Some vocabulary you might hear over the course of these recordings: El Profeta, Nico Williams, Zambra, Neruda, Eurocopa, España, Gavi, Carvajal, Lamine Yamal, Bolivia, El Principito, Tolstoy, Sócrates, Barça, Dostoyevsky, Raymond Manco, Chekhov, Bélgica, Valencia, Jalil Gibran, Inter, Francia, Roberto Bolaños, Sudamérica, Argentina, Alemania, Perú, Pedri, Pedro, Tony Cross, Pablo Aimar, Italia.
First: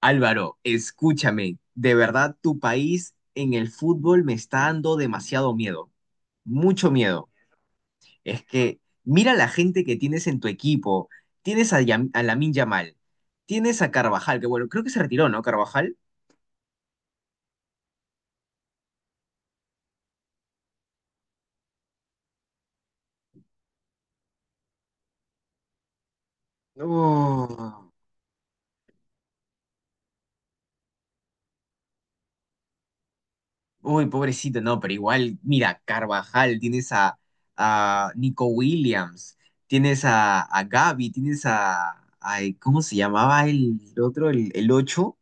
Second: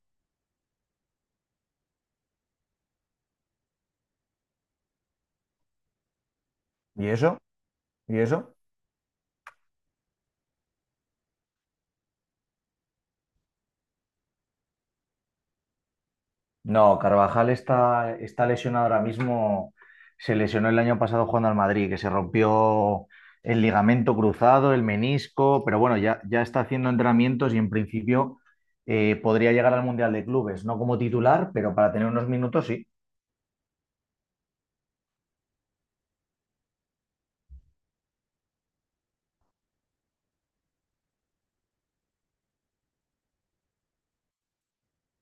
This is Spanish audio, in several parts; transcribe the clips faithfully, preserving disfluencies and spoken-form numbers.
Álvaro, escúchame, de verdad tu país en el fútbol me está dando demasiado miedo, mucho ¿Y miedo. eso? ¿Y Es eso? que mira la gente que tienes en tu equipo, tienes a, Yam- a Lamine Yamal, tienes a Carvajal, que bueno, creo que se retiró, ¿no? Carvajal. No, Carvajal está, está lesionado ahora mismo. Se lesionó el año pasado jugando al Madrid, que se rompió el ligamento cruzado, el menisco, pero bueno, ya, ya está haciendo entrenamientos y en Oh, principio eh, podría llegar al Mundial de Clubes, no como titular, pero para tener unos minutos sí. uy, pobrecito, no, pero igual, mira, Carvajal, tienes a, a Nico Williams, tienes a, a Gavi, tienes a, ay, ¿cómo se llamaba el otro, el, el ocho.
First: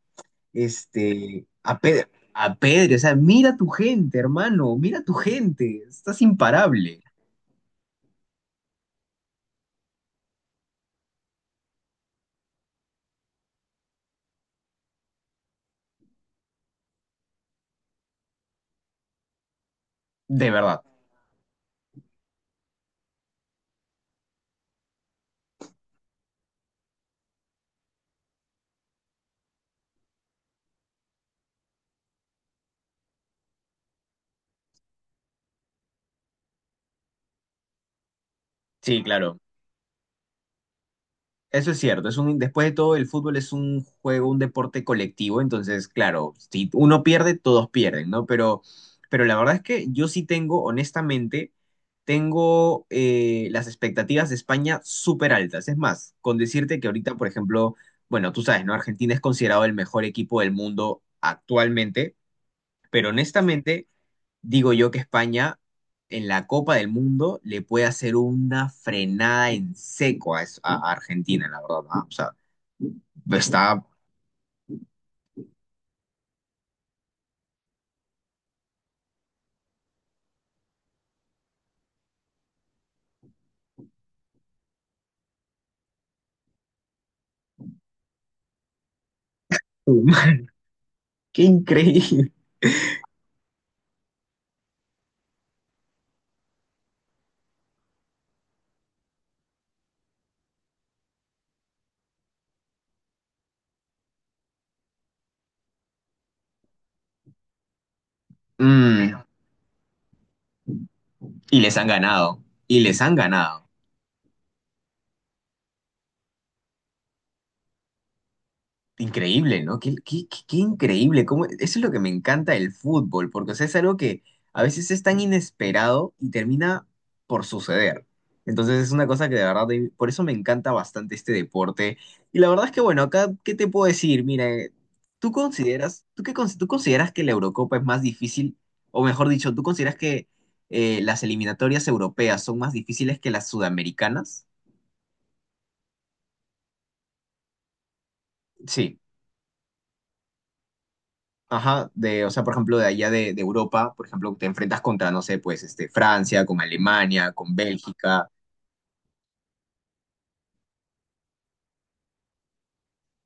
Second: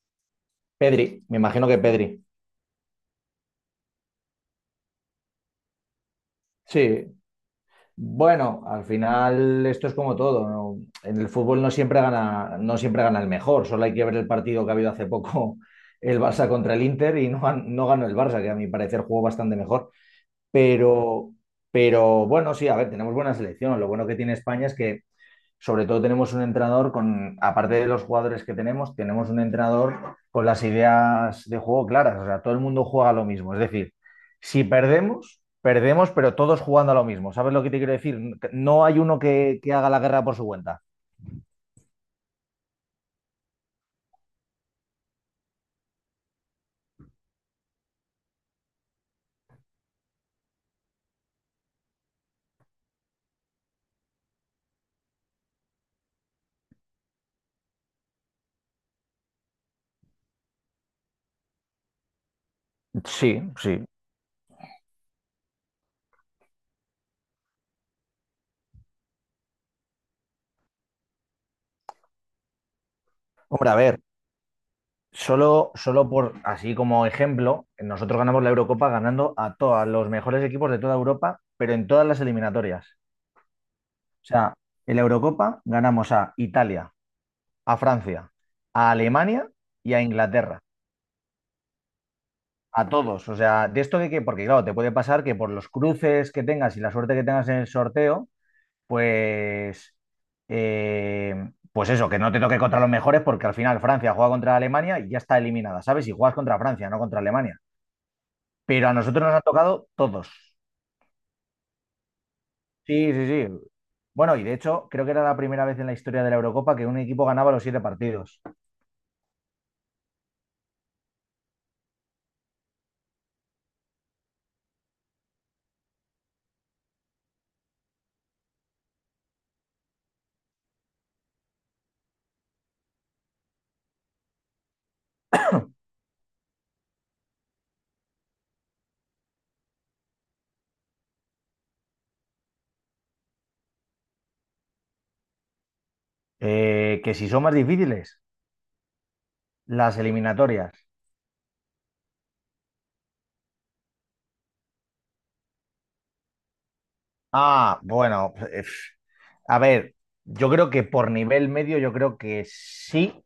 Pedri, me este, imagino que a Pedro, Pedri. a Pedro, o sea, mira tu gente, hermano, mira tu gente, estás imparable, Sí. Bueno, al final esto es como todo, ¿no? En el fútbol no siempre gana, no siempre gana el mejor, solo hay que ver el partido que ha habido hace poco el Barça contra el Inter y no, gan- no ganó el Barça, que a mi parecer jugó bastante mejor, de verdad. pero, pero bueno, sí, a ver, tenemos buena selección. Lo bueno que tiene España es que sobre todo tenemos un entrenador con, aparte de los jugadores que tenemos, tenemos un entrenador con las ideas de juego claras. O sea, todo el mundo juega lo mismo. Es decir, si perdemos, perdemos, pero todos jugando a lo mismo. ¿Sabes lo que te quiero decir? No hay Sí, uno claro, que, que haga la guerra por su cuenta. eso es cierto, es un, después de todo el fútbol es un juego, un deporte colectivo, entonces, claro, si uno pierde, todos pierden, ¿no? Pero, pero la verdad es que yo sí tengo, honestamente, tengo eh, las expectativas de España súper altas. Es más, con decirte que ahorita, por ejemplo, bueno, tú sabes, ¿no? Argentina es considerado el mejor equipo del mundo actualmente. Pero Sí, sí. honestamente, digo yo que España en la Copa del Mundo le puede hacer una frenada en seco a, es- a Argentina, la verdad. ¿No? O sea, Hombre, a está... ver, solo, solo por, así como ejemplo, nosotros ganamos la Eurocopa ganando a todos los mejores equipos de toda Europa, pero en todas las eliminatorias. O sea, en la Eurocopa ganamos a Italia, a Francia, a Alemania y a Inglaterra. ¡Qué increíble! A todos. O sea, de esto de que, porque claro, te puede pasar que por los cruces que tengas y la suerte que tengas en el sorteo, pues, eh, pues eso, que no te toque contra los mejores, porque al final Francia juega contra Alemania y ya está eliminada, ¿sabes? Y juegas contra Francia, no contra Alemania. Pero a Mm, nosotros nos han tocado todos. y les han ganado. Y les Sí, han sí, sí. ganado. Bueno, y de hecho, creo que era la primera vez en la historia de la Eurocopa que un equipo ganaba los siete partidos. Increíble, ¿no? Qué, qué- qué- qué increíble. cómo- Eso es lo que me encanta del fútbol, porque o sea, es algo que a veces es tan inesperado y termina por suceder. Entonces es una cosa que de verdad, de- por eso me encanta bastante este deporte. Y la verdad es que, bueno, acá, ¿qué te puedo decir? Mira, eh, ¿tú consideras, tú qué, cons- tú consideras que la Eurocopa es más difícil, o mejor dicho, ¿tú consideras que eh, las eliminatorias europeas son más difíciles que las sudamericanas? Eh, que si son más difíciles, Sí. las eliminatorias. Ajá, de, o sea, por ejemplo, de allá de, de Europa, por ejemplo, te enfrentas contra, no sé, pues, este, Francia, con Alemania, con Ah, Bélgica. bueno, eh, a ver, yo creo que por nivel medio, yo creo que sí.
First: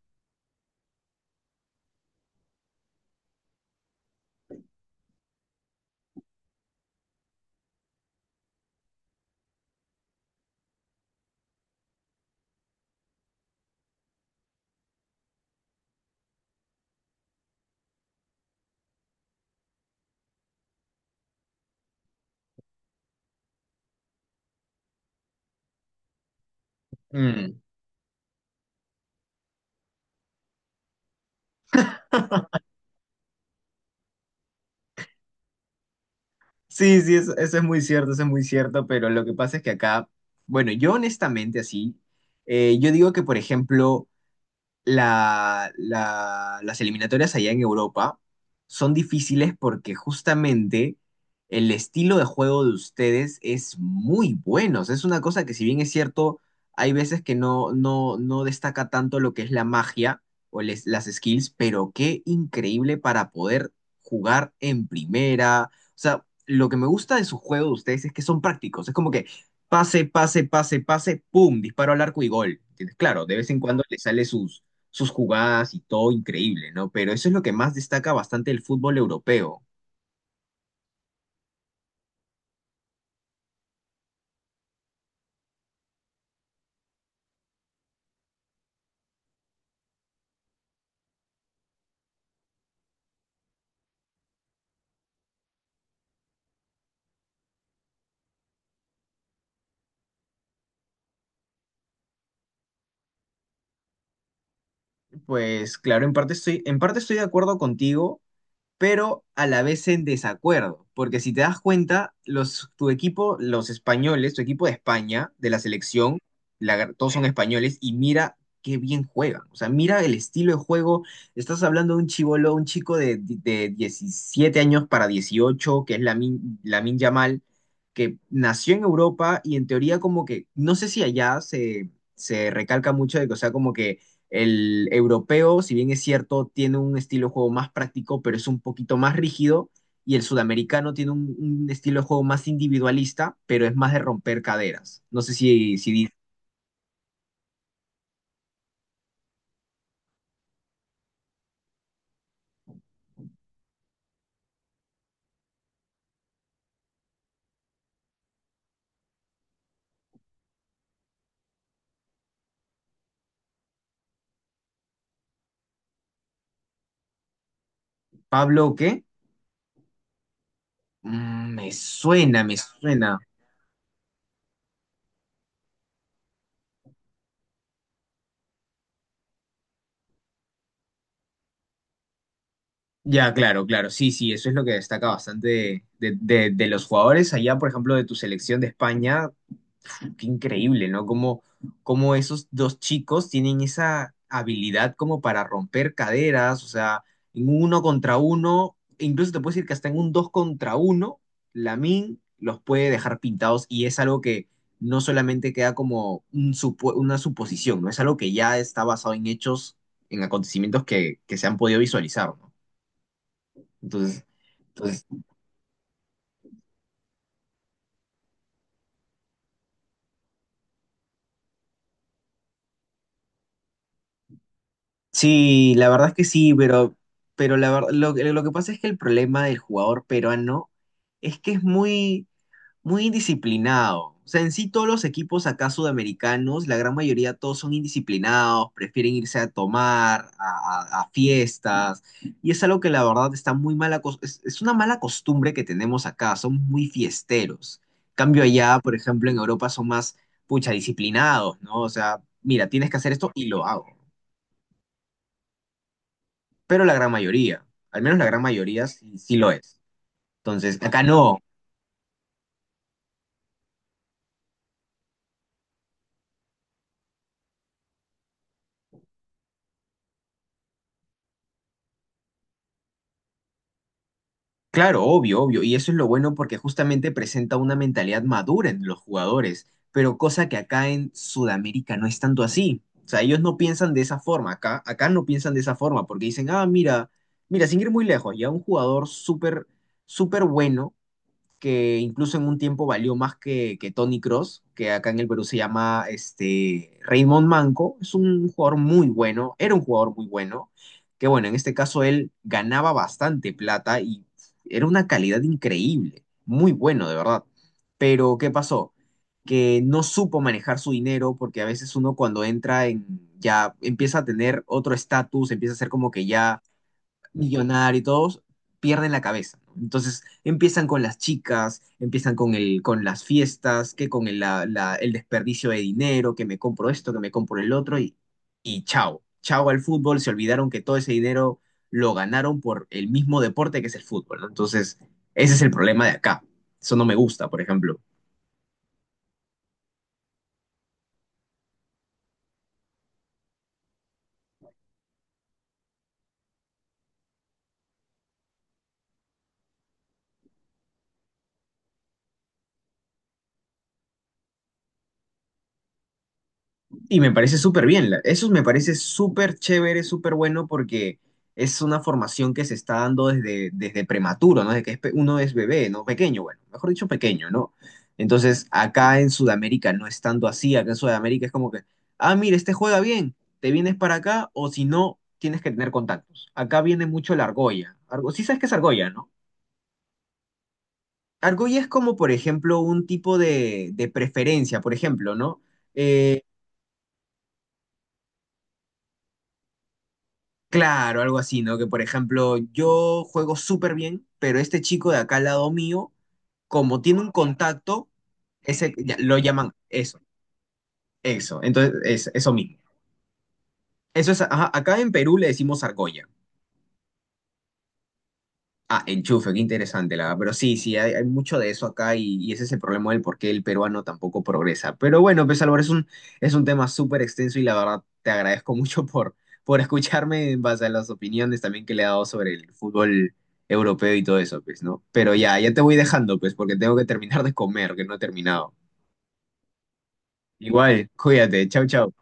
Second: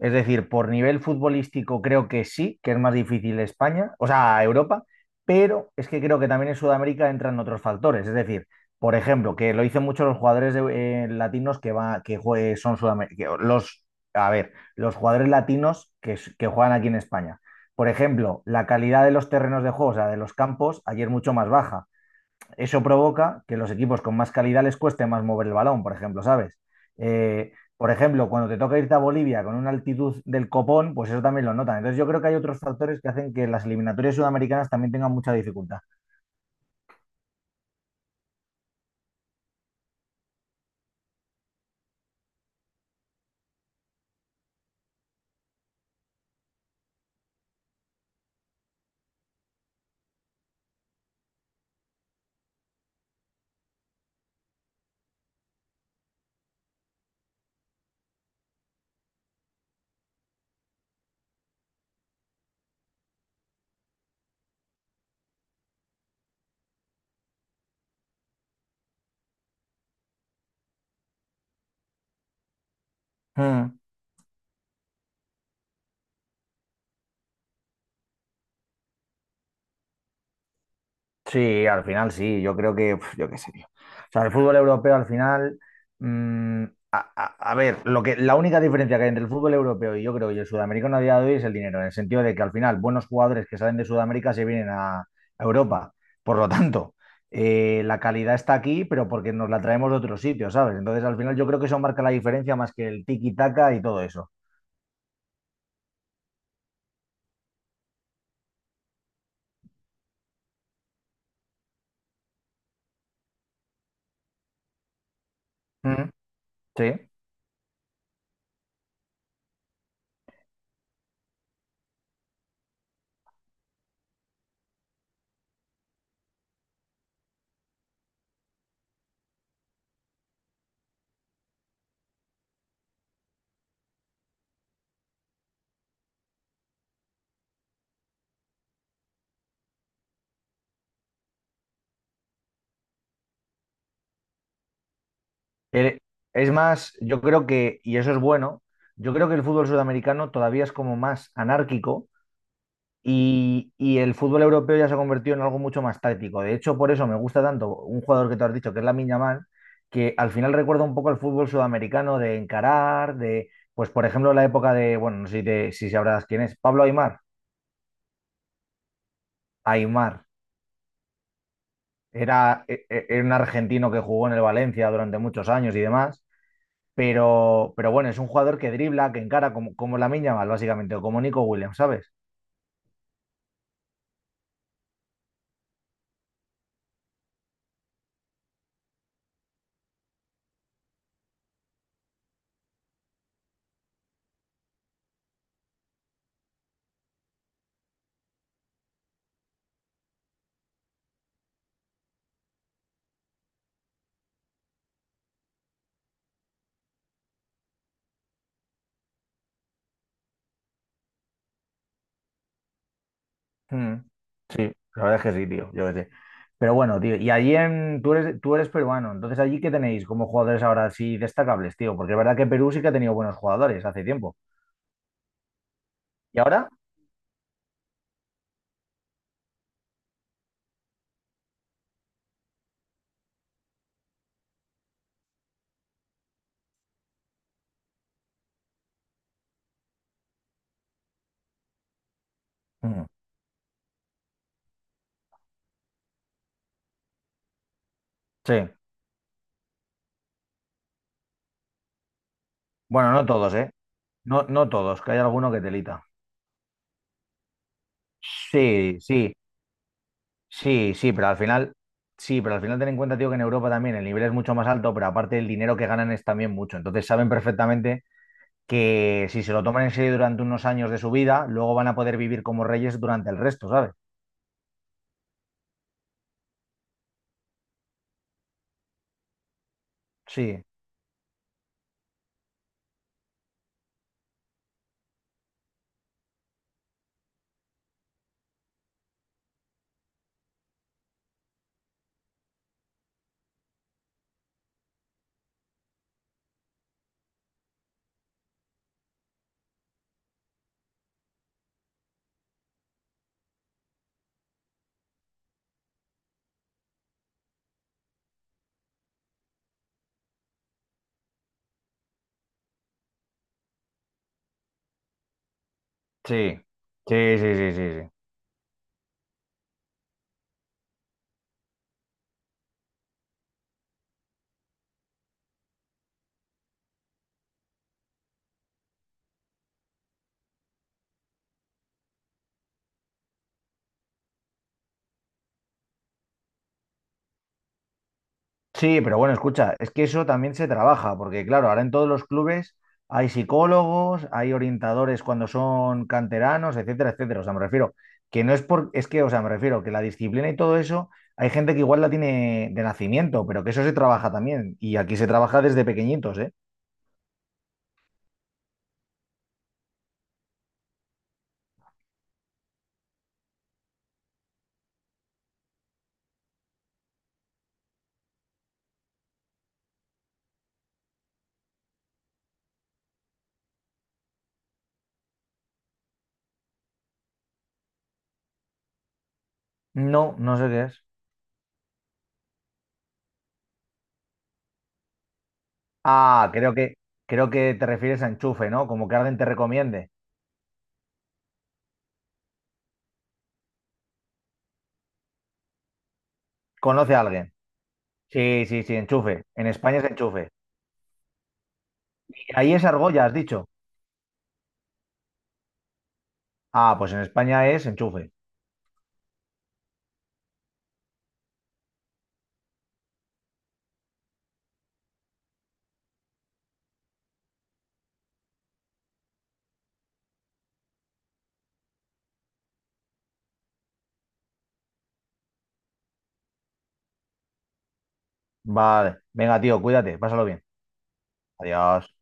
Es decir, por nivel futbolístico creo que sí, que es más difícil España, o sea, Europa, pero es que creo que también en Sudamérica entran otros factores. Es decir, por ejemplo, que lo dicen muchos los jugadores de- eh, latinos que, va, que jue- son sudamericanos. Los, a ver, los jugadores latinos que, s- que juegan aquí en España. Por ejemplo, la calidad de los terrenos de juego, o sea, de los campos, ayer mucho más baja, eso provoca que los equipos con más calidad les cueste más mover el balón, por ejemplo, ¿sabes? Eh, Mm. por ejemplo, cuando te toca irte a Bolivia con una altitud del copón, pues eso también lo notan. Entonces yo creo que hay otros factores que hacen que las eliminatorias sudamericanas también tengan mucha dificultad. Sí, sí, eso, eso es muy cierto, eso es muy cierto, pero lo que pasa es que acá, bueno, yo honestamente así, eh, yo digo que, por ejemplo, la- la- las eliminatorias allá en Europa son difíciles porque justamente el estilo de juego de ustedes es muy bueno. O sea, es una cosa que si bien es cierto, hay veces que no, no, no destaca tanto lo que es la magia o les- las skills, pero qué increíble para poder jugar en primera. O sea, lo que me gusta de su juego de ustedes es que son prácticos. Es como que pase, pase, pase, pase, pum, disparo al arco y gol. ¿Entiendes? Claro, de vez en Mm. cuando le sale sus sus jugadas y todo increíble, ¿no? Pero eso es lo que más destaca bastante el fútbol europeo. Sí, al final sí, yo creo que, uf, yo qué sé, tío. O sea, el fútbol europeo al final, mm, a, a- a ver, lo que, la única diferencia que hay entre el fútbol europeo y yo creo y el sudamericano a día de hoy es el dinero, en el sentido de que al final buenos jugadores que salen de Sudamérica se vienen a, a Europa. Por lo tanto, eh, la calidad está aquí, pero porque nos la traemos de otro sitio, ¿sabes? Entonces, al final yo creo que eso marca la diferencia más que el tiki-taka y todo eso. Pues claro, en parte estoy, en parte estoy de acuerdo contigo, pero a la vez en desacuerdo, porque si te das cuenta, los, tu equipo, los españoles, tu equipo de España, de la Ujú. selección, la- Sí. todos son españoles, y mira qué bien juegan, o sea, mira el estilo de juego, estás hablando de un chibolo, un chico de, de diecisiete años para dieciocho que es Lamin, Lamin Yamal, que nació en Europa y en teoría como que, no sé si allá se, se recalca mucho de que, o sea, como que el europeo, si bien es cierto, tiene un estilo de juego más práctico, pero es un poquito más rígido. Y el sudamericano tiene un, un estilo de juego más individualista, pero es más de romper caderas. No sé si, si Eh, di- es más, yo creo que, y eso es bueno, yo creo que el fútbol sudamericano todavía es como más anárquico y, y el fútbol europeo ya se ha convertido en algo mucho más táctico. De hecho, por eso me gusta tanto un jugador que tú has dicho, que es Lamine Yamal, que al final recuerda un poco al fútbol sudamericano de encarar, de, pues por ejemplo, la época de, bueno, no sé si, te- si sabrás quién es, Pablo Aimar. Pablo o qué. Aimar Mm, me suena, me era, e- e- suena. era un argentino que jugó en el Valencia durante muchos años y demás. Pero, pero bueno, es un jugador que dribla, que encara como, como Lamine Yamal, básicamente, o como Nico Williams, ¿sabes? Ya, claro, claro. Sí, sí, eso es lo que destaca bastante de, de- de- de los jugadores allá, por ejemplo, de tu selección de España. Qué increíble, ¿no? Como, como esos dos chicos tienen esa habilidad como para romper caderas, o sea, en un uno contra uno, e incluso te puedo decir que hasta en un dos contra uno, Lamin los puede dejar pintados y es algo que no solamente queda como un supo- una suposición, ¿no? Es algo que ya está basado en hechos, en acontecimientos que, que se han podido visualizar, ¿no? Mm. Entonces, Sí, la entonces verdad es que sí, tío, yo qué sé. Pero bueno, tío, y allí en, tú eres, tú eres peruano, entonces allí, ¿qué tenéis como jugadores ahora así destacables, tío? Porque es verdad que Perú sí que ha tenido buenos jugadores hace tiempo. Sí, la verdad es que ¿Y sí, ahora? pero, pero la ver- lo, que lo que pasa es que el problema del jugador peruano es que es muy, muy indisciplinado. O sea, en sí todos los equipos acá sudamericanos, la gran mayoría todos son indisciplinados, prefieren irse a tomar, a, a- a fiestas, y es algo que la Mm. verdad está muy mala, es, es una mala costumbre que tenemos acá, son muy fiesteros. Cambio Sí. allá, por ejemplo, en Europa son más, pucha, disciplinados, ¿no? O sea, mira, tienes que hacer Bueno, no esto y todos, lo ¿eh? hago No, no todos, que hay alguno que telita. pero la gran mayoría, al menos la gran mayoría Sí, sí, sí. sí lo es. Entonces, Sí, acá sí, pero al no, final, sí, pero al final ten en cuenta, tío, que en Europa también el nivel es mucho más alto, pero aparte el dinero que ganan es también mucho. Entonces saben perfectamente que si se lo toman en serio durante unos años de su vida, luego van a poder vivir como reyes durante el resto, ¿sabes? claro, obvio, obvio, y eso es lo bueno porque justamente presenta una mentalidad madura en los jugadores, pero cosa que Sí, acá en Sudamérica no es tanto así. O sea, ellos no piensan de esa forma, acá, acá no piensan de esa forma porque dicen, ah, mira, mira, sin ir muy lejos, ya un jugador súper, súper bueno que incluso en un tiempo valió más que, que Tony Cross, que acá en el Perú se llama este, Raymond Manco. Es un jugador muy bueno, era un jugador muy bueno, que bueno, en este caso él ganaba bastante plata y era una calidad increíble, muy bueno, de verdad. Pero, ¿qué pasó? Que no supo manejar su dinero, porque a veces uno cuando entra en, ya empieza a tener otro estatus, empieza a ser como que sí, ya sí, sí, sí, sí, millonaria y sí. todos pierden la cabeza. ¿No? Entonces empiezan con las chicas, empiezan con, el, con las fiestas, que con el, la- la- el desperdicio de dinero, que me compro esto, que me compro el otro y, y chao. Chao al fútbol, se olvidaron que todo ese dinero lo ganaron por el mismo deporte que es el fútbol, ¿no? Entonces, ese es el problema de acá. Eso no me gusta, por ejemplo. Sí, pero bueno, escucha, es que eso también se trabaja, porque claro, ahora en todos los clubes hay psicólogos, hay orientadores cuando son canteranos, etcétera, etcétera. O sea, me refiero que no es por, es que, o sea, me refiero que la disciplina y todo eso, hay gente que igual la tiene de nacimiento, pero que eso se trabaja también. Y aquí se trabaja desde pequeñitos, ¿eh? Y me parece súper bien, la- eso me parece súper chévere, súper bueno porque es una formación que se está dando desde, desde prematuro, ¿no? Desde que es pe- uno es bebé, ¿no? Pequeño, bueno, mejor dicho, pequeño, ¿no? Entonces, acá en Sudamérica no es tanto así, acá en Sudamérica es como que, ah, mira, este juega bien, te vienes para acá o si no, tienes que tener contactos. Acá viene mucho la argolla. Argo, sí sabes qué es argolla, ¿no? No, no sé qué es. Argolla es como, por ejemplo, un tipo de, de preferencia, por ejemplo, ¿no? Eh, Ah, creo que, creo que te refieres a enchufe, ¿no? Como que alguien te recomiende. claro, algo así, ¿no? Que por ejemplo, yo juego súper bien, pero este chico de acá al lado mío, como ¿Conoce tiene a un alguien? contacto, Sí, sí, ese sí, ya- lo enchufe. En llaman España es eso, enchufe. eso. Entonces, es, eso Ahí mismo. es argolla, has dicho. Eso es, ajá, acá en Perú le decimos argolla. Ah, pues en España es enchufe. Ah, enchufe, qué interesante, la verdad. Pero sí, sí, hay, hay mucho de eso acá y, y ese es el problema del por qué el peruano tampoco progresa. Pero bueno, pues Álvaro, es un, es un tema súper extenso y la verdad te agradezco mucho por, por escucharme en base a las opiniones también que le he dado sobre el fútbol europeo y todo eso, pues, ¿no? Pero ya, ya te voy dejando, pues, porque tengo que terminar de comer, que no he terminado. Vale. Venga, tío, cuídate. Pásalo bien. Igual, cuídate, chau, chau. Adiós.